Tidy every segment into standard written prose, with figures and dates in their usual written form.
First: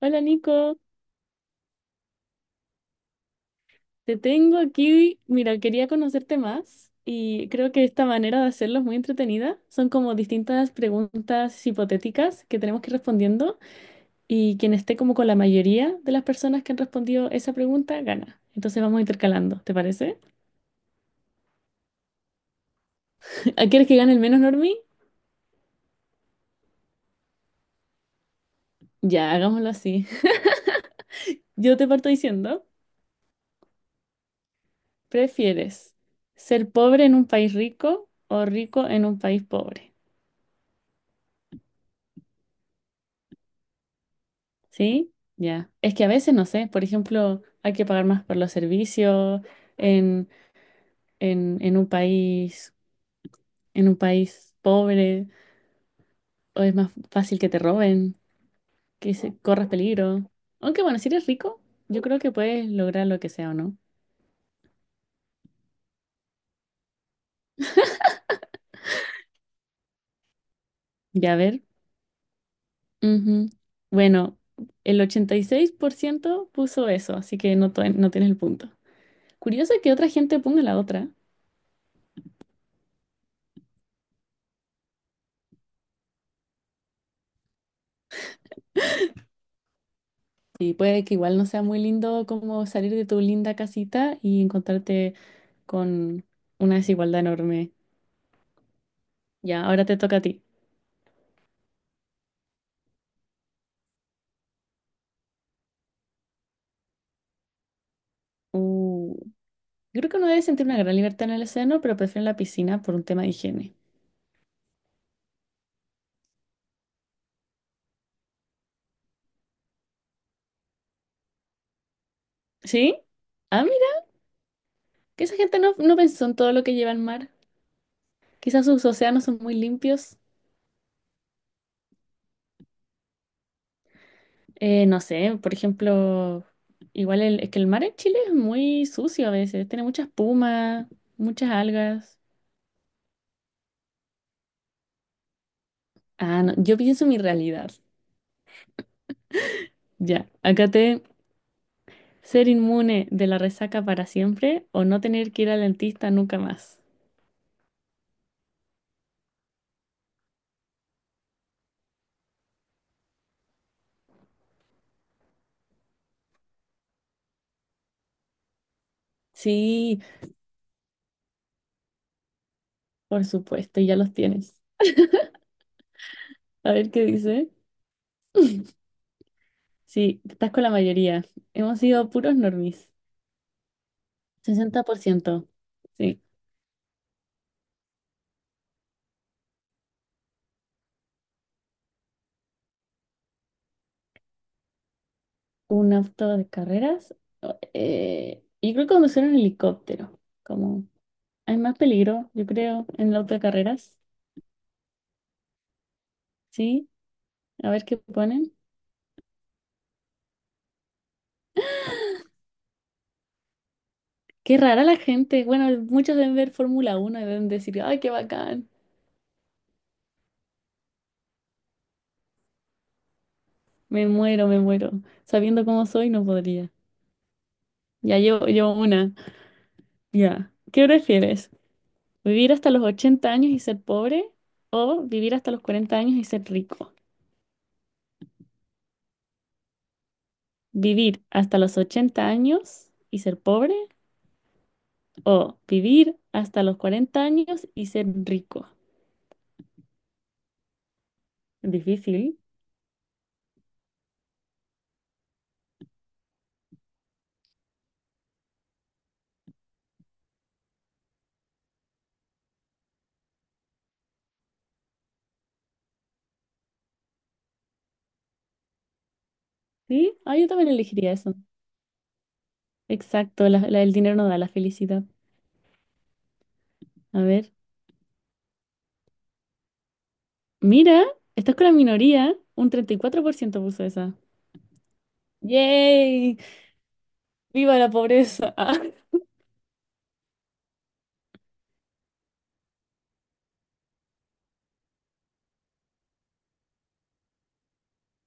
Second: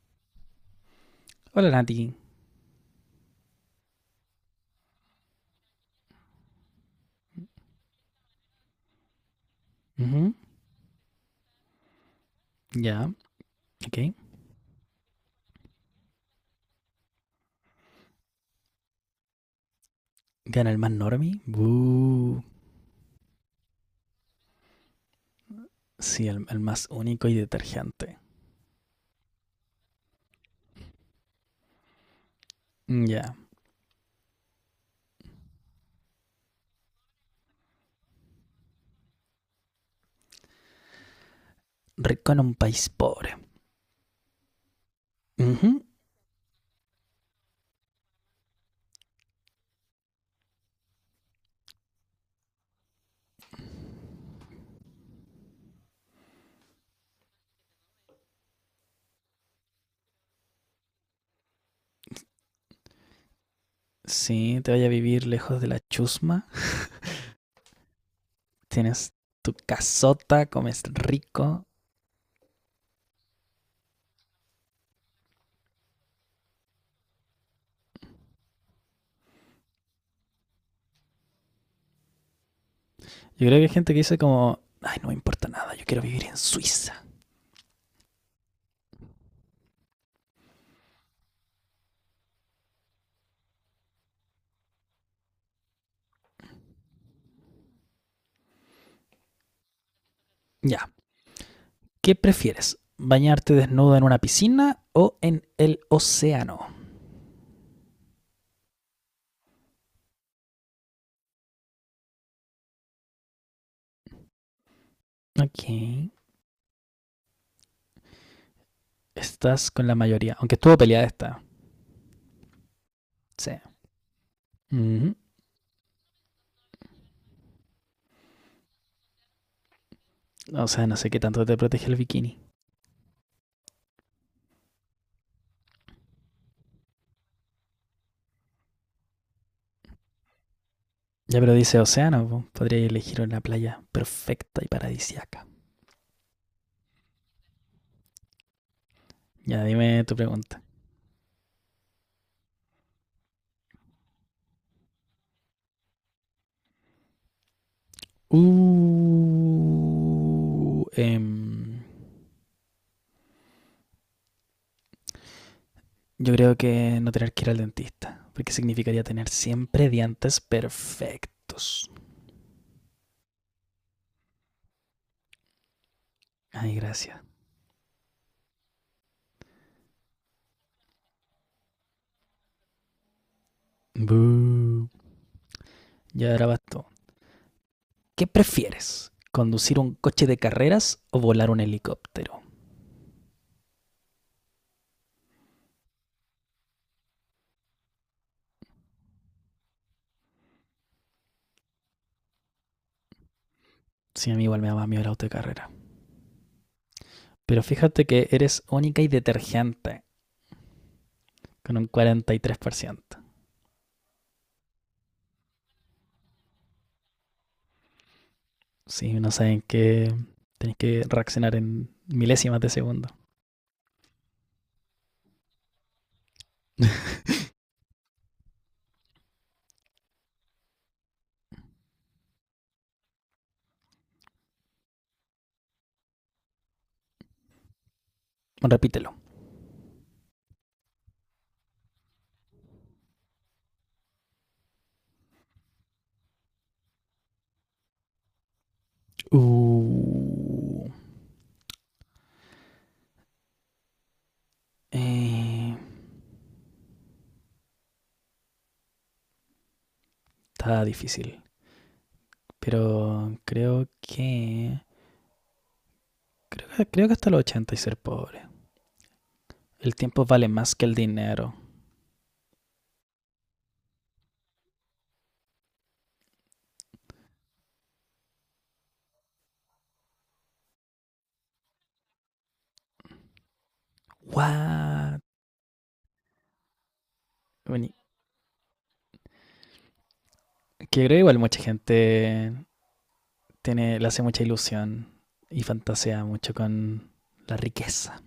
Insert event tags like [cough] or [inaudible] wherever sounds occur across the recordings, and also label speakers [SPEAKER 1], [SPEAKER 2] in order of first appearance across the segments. [SPEAKER 1] Hola Nico,
[SPEAKER 2] Hola, Nati.
[SPEAKER 1] te tengo aquí. Mira, quería conocerte más y creo que esta manera de hacerlo es muy entretenida. Son como
[SPEAKER 2] Ujú.
[SPEAKER 1] distintas preguntas hipotéticas que tenemos que ir
[SPEAKER 2] Ya,
[SPEAKER 1] respondiendo
[SPEAKER 2] ok.
[SPEAKER 1] y quien esté como con la mayoría de las personas que han respondido esa pregunta gana. Entonces vamos intercalando, ¿te parece?
[SPEAKER 2] Gana el más normie. Buh.
[SPEAKER 1] [laughs] Ah, ¿quieres que gane el menos normie?
[SPEAKER 2] Sí, el más único y detergente.
[SPEAKER 1] Ya, hagámoslo así. [laughs] Yo te parto diciendo,
[SPEAKER 2] Mm. Ya.
[SPEAKER 1] ¿prefieres ser pobre en un país rico o rico en un país pobre?
[SPEAKER 2] Rico en un país pobre.
[SPEAKER 1] ¿Sí?
[SPEAKER 2] Ujú.
[SPEAKER 1] Ya. Es que a veces, no sé, por ejemplo, hay que pagar más por los servicios en, en un país, pobre, o es más fácil que te roben, corras peligro. Aunque bueno, si eres rico, yo creo que puedes lograr lo que sea o no.
[SPEAKER 2] Sí, te vaya a vivir lejos de la chusma. Tienes tu casota, comes
[SPEAKER 1] Ya, a ver.
[SPEAKER 2] rico.
[SPEAKER 1] Ujú. Bueno, el 86% puso eso, así que no, no tienes el punto. Curioso que otra gente ponga la otra.
[SPEAKER 2] Yo creo que hay gente que dice como, ay, no me importa nada, yo quiero vivir en Suiza.
[SPEAKER 1] Sí, puede que igual no sea muy lindo como salir de tu linda casita y encontrarte con una desigualdad enorme. Ya, ahora te toca a ti.
[SPEAKER 2] Ya. ¿Qué prefieres? ¿Bañarte desnudo en una piscina o en el océano?
[SPEAKER 1] Uh, yo creo que uno debe sentir una gran libertad en el océano, pero prefiero la piscina por un tema de higiene.
[SPEAKER 2] Ok. Estás con la mayoría, aunque estuvo peleada esta.
[SPEAKER 1] ¿Sí?
[SPEAKER 2] Sí.
[SPEAKER 1] Ah, mira,
[SPEAKER 2] Ujú.
[SPEAKER 1] que esa gente no pensó en todo lo que lleva el mar. Quizás sus océanos son muy limpios.
[SPEAKER 2] O sea, no sé qué tanto te protege el bikini.
[SPEAKER 1] No sé, por ejemplo, es que el mar en Chile es muy sucio a veces, tiene mucha espuma,
[SPEAKER 2] Ya,
[SPEAKER 1] muchas
[SPEAKER 2] pero dice
[SPEAKER 1] algas.
[SPEAKER 2] océano, po. Podría elegir una playa perfecta y paradisiaca.
[SPEAKER 1] Ah, no, yo pienso en mi realidad.
[SPEAKER 2] Ya, dime tu
[SPEAKER 1] Ya,
[SPEAKER 2] pregunta.
[SPEAKER 1] acá te, ser inmune de la resaca para siempre o no tener que ir al dentista nunca más.
[SPEAKER 2] Uh, em, yo creo que no tener que ir al dentista, porque significaría tener siempre
[SPEAKER 1] Sí,
[SPEAKER 2] dientes perfectos.
[SPEAKER 1] por supuesto, ya los tienes. A
[SPEAKER 2] Ay,
[SPEAKER 1] ver qué
[SPEAKER 2] gracias.
[SPEAKER 1] dice. Sí, estás con la mayoría. Hemos sido puros normies. sesenta
[SPEAKER 2] Bú.
[SPEAKER 1] por ciento. Sí.
[SPEAKER 2] Ya ahora bastó. ¿Qué prefieres? ¿Conducir un coche de carreras o volar un helicóptero?
[SPEAKER 1] Un auto de carreras. Yo creo que conducir un helicóptero. Como hay más peligro, yo creo, en el auto de carreras.
[SPEAKER 2] Sí, a mí igual me daba miedo el auto de carrera.
[SPEAKER 1] Sí,
[SPEAKER 2] Pero
[SPEAKER 1] a ver qué
[SPEAKER 2] fíjate que
[SPEAKER 1] ponen.
[SPEAKER 2] eres única y detergente, con un 43%.
[SPEAKER 1] Qué rara la gente. Bueno, muchos deben ver Fórmula 1 y deben decir, ay, qué bacán.
[SPEAKER 2] Si no saben que tenéis que reaccionar en milésimas de segundo.
[SPEAKER 1] Me muero, me muero. Sabiendo cómo soy, no podría. Ya llevo una. Ya. ¿Qué prefieres? ¿Vivir hasta los 80 años y ser pobre? ¿O vivir hasta los 40 años y ser rico?
[SPEAKER 2] Bueno, repítelo.
[SPEAKER 1] ¿Vivir hasta los 80 años y ser pobre? ¿O vivir hasta los 40 años y ser rico?
[SPEAKER 2] Uh,
[SPEAKER 1] Difícil.
[SPEAKER 2] eh, está difícil. Pero creo que, Creo que hasta los 80 y ser pobre. El
[SPEAKER 1] ¿Sí?
[SPEAKER 2] tiempo
[SPEAKER 1] Ah, yo
[SPEAKER 2] vale
[SPEAKER 1] también
[SPEAKER 2] más que el
[SPEAKER 1] elegiría eso.
[SPEAKER 2] dinero.
[SPEAKER 1] Exacto, el dinero no da la felicidad. A ver. Mira, estás con la minoría. Un 34% puso esa.
[SPEAKER 2] What?
[SPEAKER 1] ¡Yay! ¡Viva
[SPEAKER 2] Bueno,
[SPEAKER 1] la pobreza! [laughs] Ah.
[SPEAKER 2] que creo igual mucha gente tiene, le hace mucha ilusión y fantasea mucho con la riqueza.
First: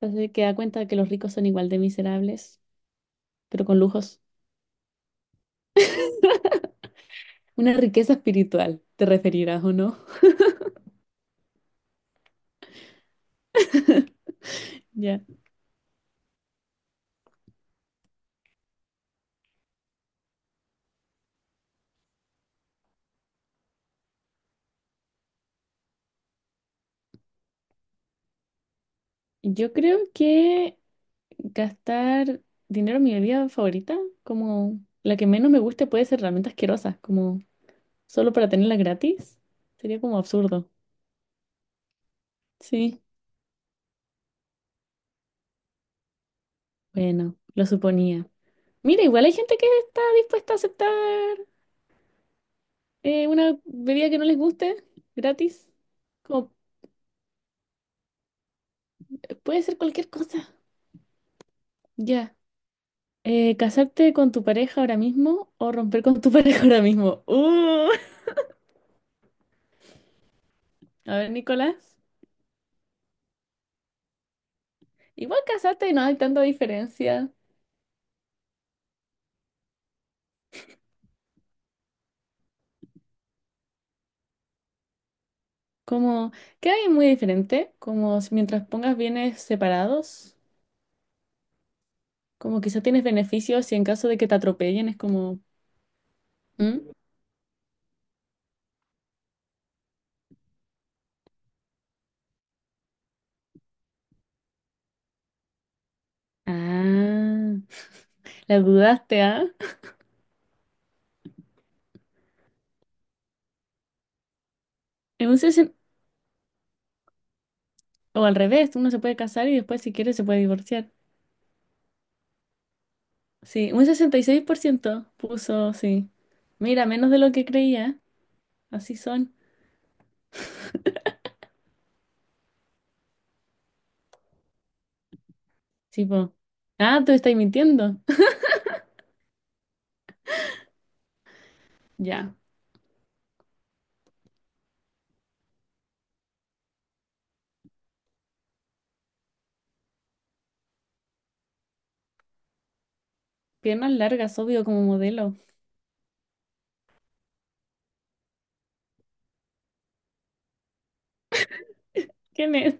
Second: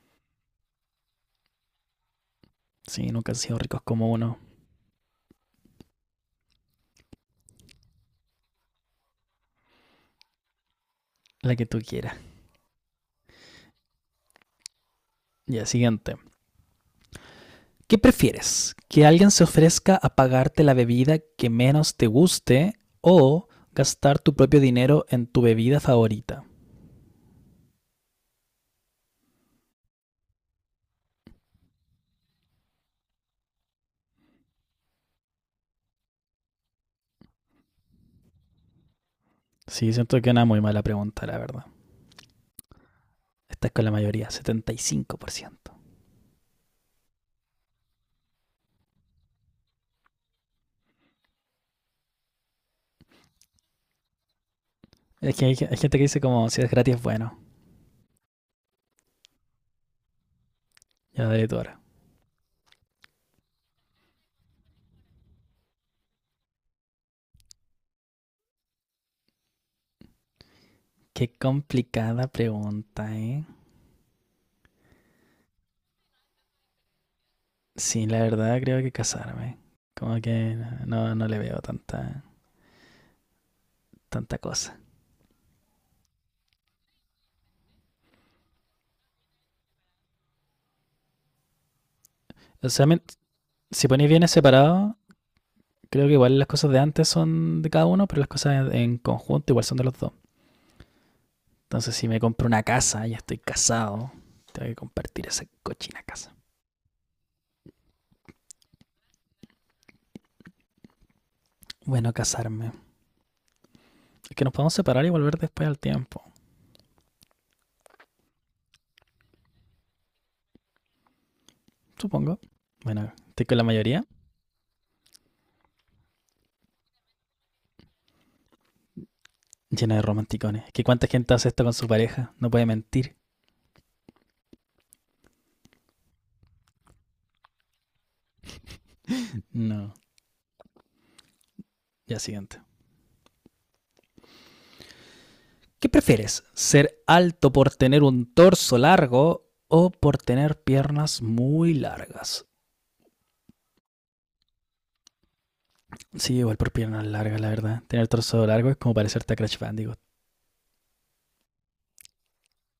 [SPEAKER 1] Entonces que da cuenta que los ricos son igual de miserables,
[SPEAKER 2] Sí, nunca han sido
[SPEAKER 1] pero con
[SPEAKER 2] ricos como
[SPEAKER 1] lujos.
[SPEAKER 2] uno,
[SPEAKER 1] Una riqueza espiritual, te referirás o no.
[SPEAKER 2] la que tú quieras.
[SPEAKER 1] Ya.
[SPEAKER 2] Ya, siguiente. ¿Qué prefieres? ¿Que alguien se ofrezca a pagarte la bebida que menos te guste o gastar tu propio dinero en tu bebida favorita?
[SPEAKER 1] Yo creo que gastar dinero en mi bebida favorita, como la que menos me guste, puede ser realmente asquerosa, como solo para tenerla gratis.
[SPEAKER 2] Sí,
[SPEAKER 1] Sería como
[SPEAKER 2] siento que es una muy
[SPEAKER 1] absurdo.
[SPEAKER 2] mala pregunta, la verdad.
[SPEAKER 1] Sí,
[SPEAKER 2] Esta es con la mayoría, 75%.
[SPEAKER 1] bueno, lo suponía. Mira, igual hay gente que está dispuesta a aceptar una bebida que no les guste
[SPEAKER 2] Es que hay,
[SPEAKER 1] gratis.
[SPEAKER 2] hay gente que dice como,
[SPEAKER 1] Como
[SPEAKER 2] si es gratis, bueno.
[SPEAKER 1] puede ser cualquier cosa.
[SPEAKER 2] Ya de tu hora.
[SPEAKER 1] Ya. ¿Casarte con tu pareja ahora mismo o romper con tu [laughs] pareja ahora mismo? A
[SPEAKER 2] Qué
[SPEAKER 1] ver, Nicolás.
[SPEAKER 2] complicada pregunta, ¿eh?
[SPEAKER 1] Igual casarte no hay tanta diferencia.
[SPEAKER 2] Sí, la verdad creo que casarme. Como que no le veo tanta cosa.
[SPEAKER 1] Como que hay muy diferente. Como si mientras pongas bienes separados, como
[SPEAKER 2] O
[SPEAKER 1] quizá
[SPEAKER 2] sea,
[SPEAKER 1] tienes beneficios y en
[SPEAKER 2] si ponéis
[SPEAKER 1] caso de que
[SPEAKER 2] bienes
[SPEAKER 1] te atropellen
[SPEAKER 2] separados,
[SPEAKER 1] es como…
[SPEAKER 2] creo que igual las cosas de
[SPEAKER 1] ¿Mm?
[SPEAKER 2] antes son de cada uno, pero las cosas en conjunto igual son de los dos. Entonces, si me compro una casa, ya estoy casado, tengo que compartir esa cochina casa.
[SPEAKER 1] Ah, la dudaste, ¿ah?
[SPEAKER 2] Bueno, casarme. Es que nos podemos separar y
[SPEAKER 1] En
[SPEAKER 2] volver
[SPEAKER 1] un
[SPEAKER 2] después
[SPEAKER 1] sesen-
[SPEAKER 2] al tiempo,
[SPEAKER 1] O al revés, uno se puede casar y después si quiere se puede divorciar.
[SPEAKER 2] supongo. Bueno, estoy con la
[SPEAKER 1] Sí, un
[SPEAKER 2] mayoría
[SPEAKER 1] 66% puso, sí. Mira, menos de lo que creía. Así son.
[SPEAKER 2] llena de romanticones. ¿Qué cuánta gente hace esto con su pareja? No puede mentir.
[SPEAKER 1] Tipo, ah, tú estás mintiendo. [laughs]
[SPEAKER 2] No. Ya
[SPEAKER 1] Ya.
[SPEAKER 2] siguiente. ¿Qué prefieres? ¿Ser alto por tener un torso largo o por tener piernas muy largas?
[SPEAKER 1] Piernas largas, obvio, como modelo.
[SPEAKER 2] Sí, igual por piernas largas, la verdad. Tener torso largo es como parecerte a Crash Bandicoot.
[SPEAKER 1] ¿Quién es?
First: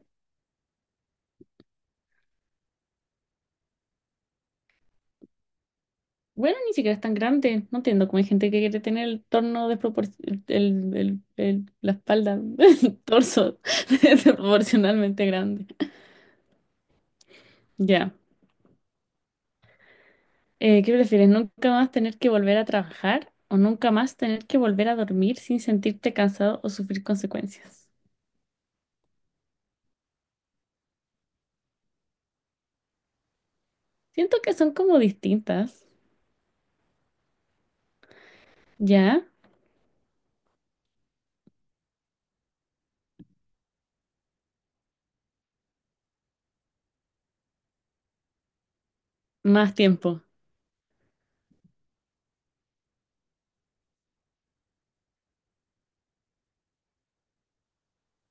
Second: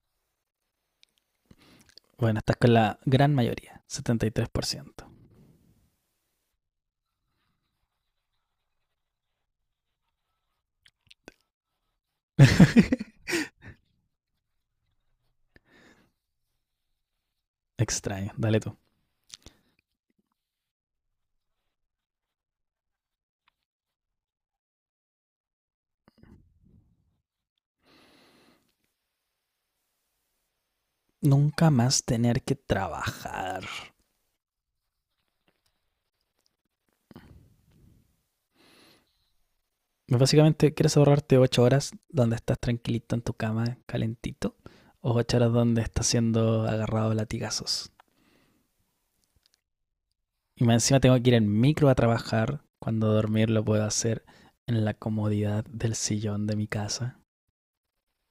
[SPEAKER 2] Bueno, estás con la gran mayoría, 73%.
[SPEAKER 1] Bueno, ni siquiera es tan grande. No entiendo cómo hay gente que quiere tener el torno desproporcional, la espalda, [laughs] el
[SPEAKER 2] [laughs]
[SPEAKER 1] torso [laughs] desproporcionalmente grande. Ya.
[SPEAKER 2] Extraño, dale tú.
[SPEAKER 1] ¿Qué prefieres? ¿Nunca más tener que volver a trabajar o nunca más tener que volver a dormir sin sentirte cansado o sufrir consecuencias?
[SPEAKER 2] Nunca más tener que trabajar.
[SPEAKER 1] Siento que son como distintas. Ya.
[SPEAKER 2] Básicamente, ¿quieres ahorrarte 8 horas donde estás tranquilito en tu cama, calentito? ¿O 8 horas donde estás siendo agarrado a latigazos?
[SPEAKER 1] Más tiempo.
[SPEAKER 2] Y más encima tengo que ir en micro a trabajar, cuando dormir lo puedo hacer en la comodidad del sillón de mi casa.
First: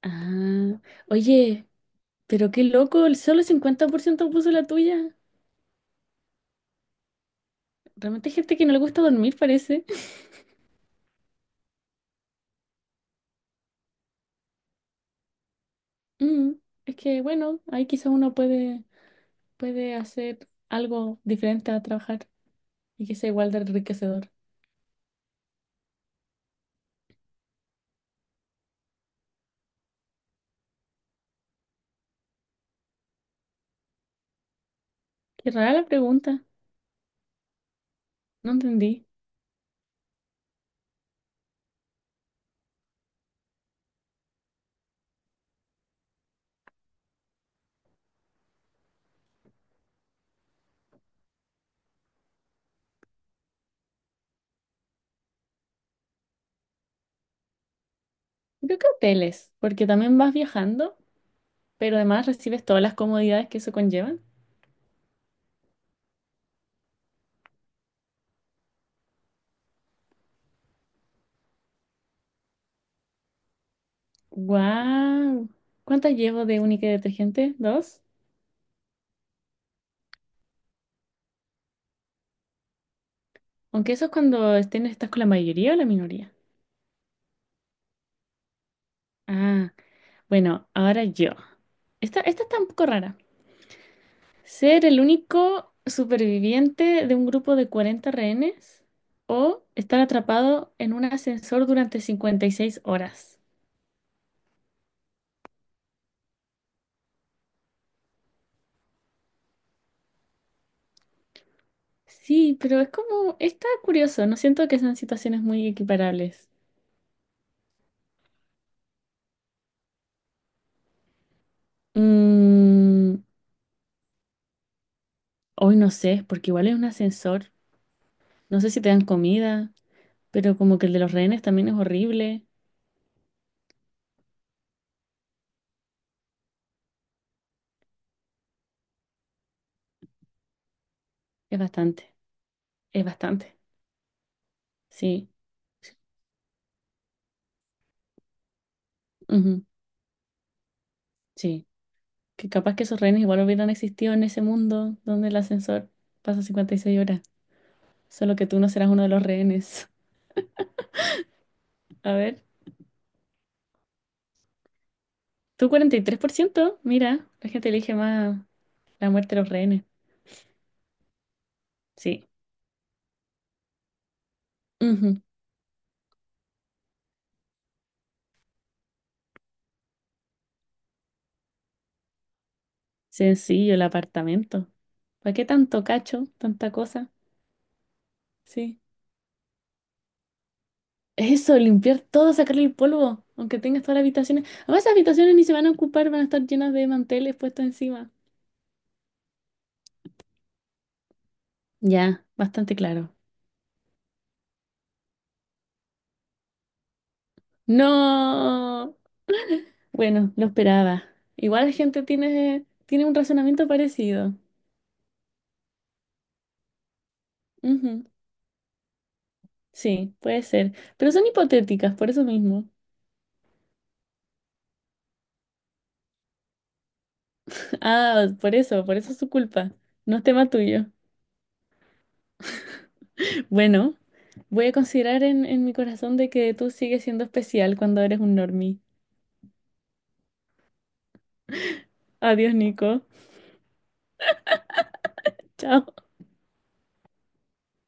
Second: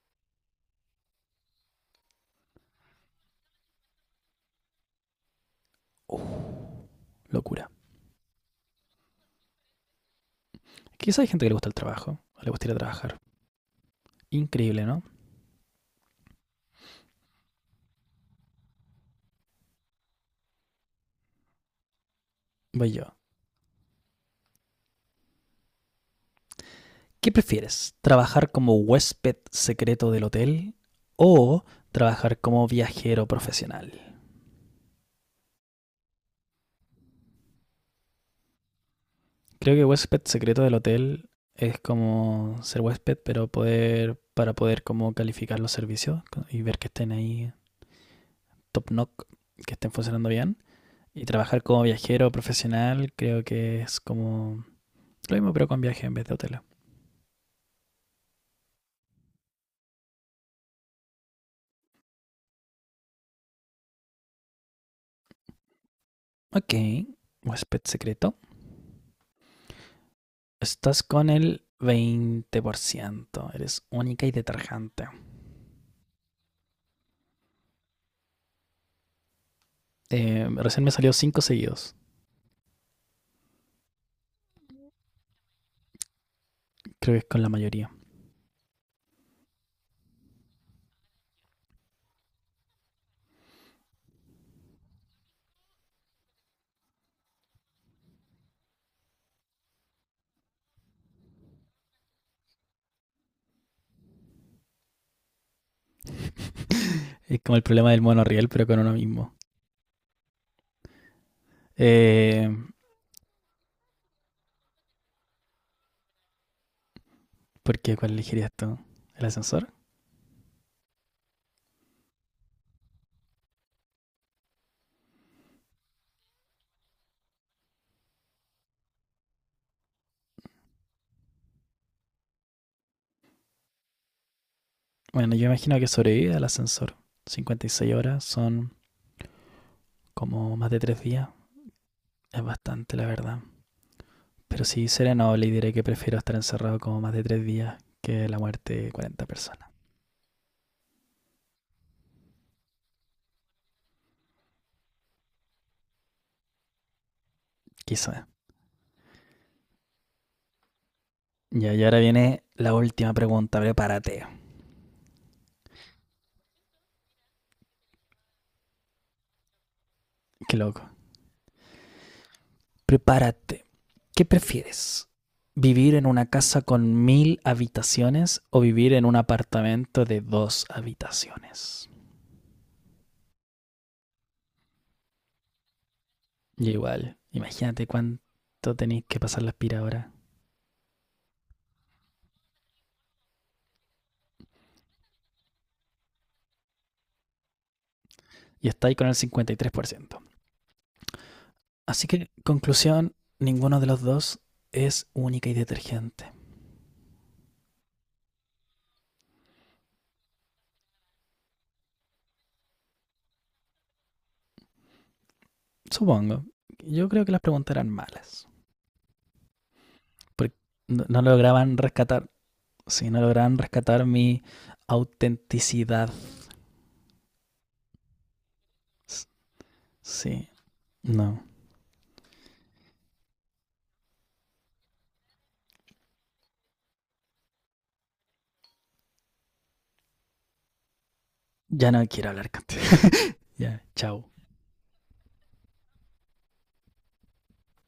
[SPEAKER 1] Ah. Oye. Pero qué loco, el solo el 50% puso la tuya.
[SPEAKER 2] Uh, locura.
[SPEAKER 1] Realmente hay gente que no le gusta dormir, parece.
[SPEAKER 2] Quizá hay gente que le gusta el trabajo, o le gusta ir a trabajar. Increíble, ¿no?
[SPEAKER 1] Mm, es que, bueno, ahí quizás uno puede, hacer algo diferente a trabajar
[SPEAKER 2] Voy
[SPEAKER 1] y
[SPEAKER 2] yo.
[SPEAKER 1] que sea igual de enriquecedor.
[SPEAKER 2] ¿Qué prefieres? ¿Trabajar como huésped secreto del hotel o trabajar como viajero profesional?
[SPEAKER 1] Qué rara la pregunta, no entendí.
[SPEAKER 2] Creo que huésped secreto del hotel es como ser huésped, pero poder para poder como calificar los servicios y ver que estén ahí top knock, que estén funcionando bien. Y trabajar como viajero profesional creo que es como lo mismo pero con viaje en vez de hotel.
[SPEAKER 1] Yo creo que hoteles, porque también vas viajando, pero además recibes todas las comodidades que eso conlleva.
[SPEAKER 2] Ok, huésped secreto. Estás con el 20%. Eres única y detergente.
[SPEAKER 1] ¡Wow! ¿Cuántas llevo de única y detergente? ¿Dos?
[SPEAKER 2] Recién me salió cinco seguidos.
[SPEAKER 1] Aunque eso es cuando estás con la mayoría o la minoría.
[SPEAKER 2] Creo que es con la mayoría.
[SPEAKER 1] Ah. Bueno, ahora yo. Esta está un poco rara. Ser el único superviviente de un grupo de 40 rehenes o estar atrapado en un ascensor durante 56 horas.
[SPEAKER 2] Es como el problema del monorriel, pero con uno mismo. Eh,
[SPEAKER 1] Sí, pero es como, está curioso, no siento que sean situaciones muy equiparables.
[SPEAKER 2] ¿Por qué? ¿Cuál elegirías tú? ¿El ascensor?
[SPEAKER 1] Mm, Hoy no sé, porque igual es un ascensor, no sé si te dan comida, pero como que el de los rehenes también es horrible,
[SPEAKER 2] Bueno, yo imagino que sobrevive al ascensor. 56 horas son como más de 3 días.
[SPEAKER 1] es bastante,
[SPEAKER 2] Es bastante,
[SPEAKER 1] es
[SPEAKER 2] la verdad.
[SPEAKER 1] bastante,
[SPEAKER 2] Pero sí, seré
[SPEAKER 1] sí,
[SPEAKER 2] noble y diré que prefiero estar encerrado como más de 3 días que la muerte de 40
[SPEAKER 1] ujú,
[SPEAKER 2] personas.
[SPEAKER 1] sí. Que capaz que esos rehenes igual hubieran existido en ese mundo donde el ascensor pasa 56 horas.
[SPEAKER 2] Quizá.
[SPEAKER 1] Solo que tú no serás uno de los rehenes.
[SPEAKER 2] Ya, y ahora
[SPEAKER 1] [laughs] A ver.
[SPEAKER 2] viene la última pregunta. Prepárate.
[SPEAKER 1] Tú, 43%. Mira, la gente elige más la muerte de los rehenes.
[SPEAKER 2] Qué loco.
[SPEAKER 1] Sí.
[SPEAKER 2] Prepárate. ¿Qué prefieres?
[SPEAKER 1] Ujú.
[SPEAKER 2] ¿Vivir en una casa con 1000 habitaciones o vivir en un apartamento de 2 habitaciones?
[SPEAKER 1] Sencillo, el apartamento. ¿Para qué tanto cacho,
[SPEAKER 2] Y
[SPEAKER 1] tanta cosa?
[SPEAKER 2] igual, imagínate cuánto
[SPEAKER 1] Sí.
[SPEAKER 2] tenéis que pasar la aspiradora.
[SPEAKER 1] Eso, limpiar todo, sacarle el polvo, aunque tengas todas las habitaciones. Además, esas habitaciones ni se van a ocupar, van a estar llenas de manteles puestos encima.
[SPEAKER 2] Y estáis con el 53%. Así
[SPEAKER 1] Ya,
[SPEAKER 2] que,
[SPEAKER 1] bastante claro.
[SPEAKER 2] conclusión, ninguno de los dos es única y detergente.
[SPEAKER 1] No. Bueno, lo esperaba. Igual la gente tiene un razonamiento parecido.
[SPEAKER 2] Supongo. Yo creo que las preguntas eran
[SPEAKER 1] Ujú,
[SPEAKER 2] malas.
[SPEAKER 1] sí, puede
[SPEAKER 2] Porque
[SPEAKER 1] ser.
[SPEAKER 2] no
[SPEAKER 1] Pero
[SPEAKER 2] no
[SPEAKER 1] son
[SPEAKER 2] lograban
[SPEAKER 1] hipotéticas, por eso
[SPEAKER 2] rescatar.
[SPEAKER 1] mismo.
[SPEAKER 2] Sí, no lograban rescatar mi autenticidad.
[SPEAKER 1] [laughs] Ah, por eso es su culpa. No es
[SPEAKER 2] Sí,
[SPEAKER 1] tema tuyo.
[SPEAKER 2] no.
[SPEAKER 1] Bueno, voy a considerar en mi corazón de que tú sigues siendo especial cuando eres un normie.
[SPEAKER 2] Ya no quiero hablar
[SPEAKER 1] Adiós,
[SPEAKER 2] contigo.
[SPEAKER 1] Nico.
[SPEAKER 2] Ya, chao.
[SPEAKER 1] [laughs] Chao.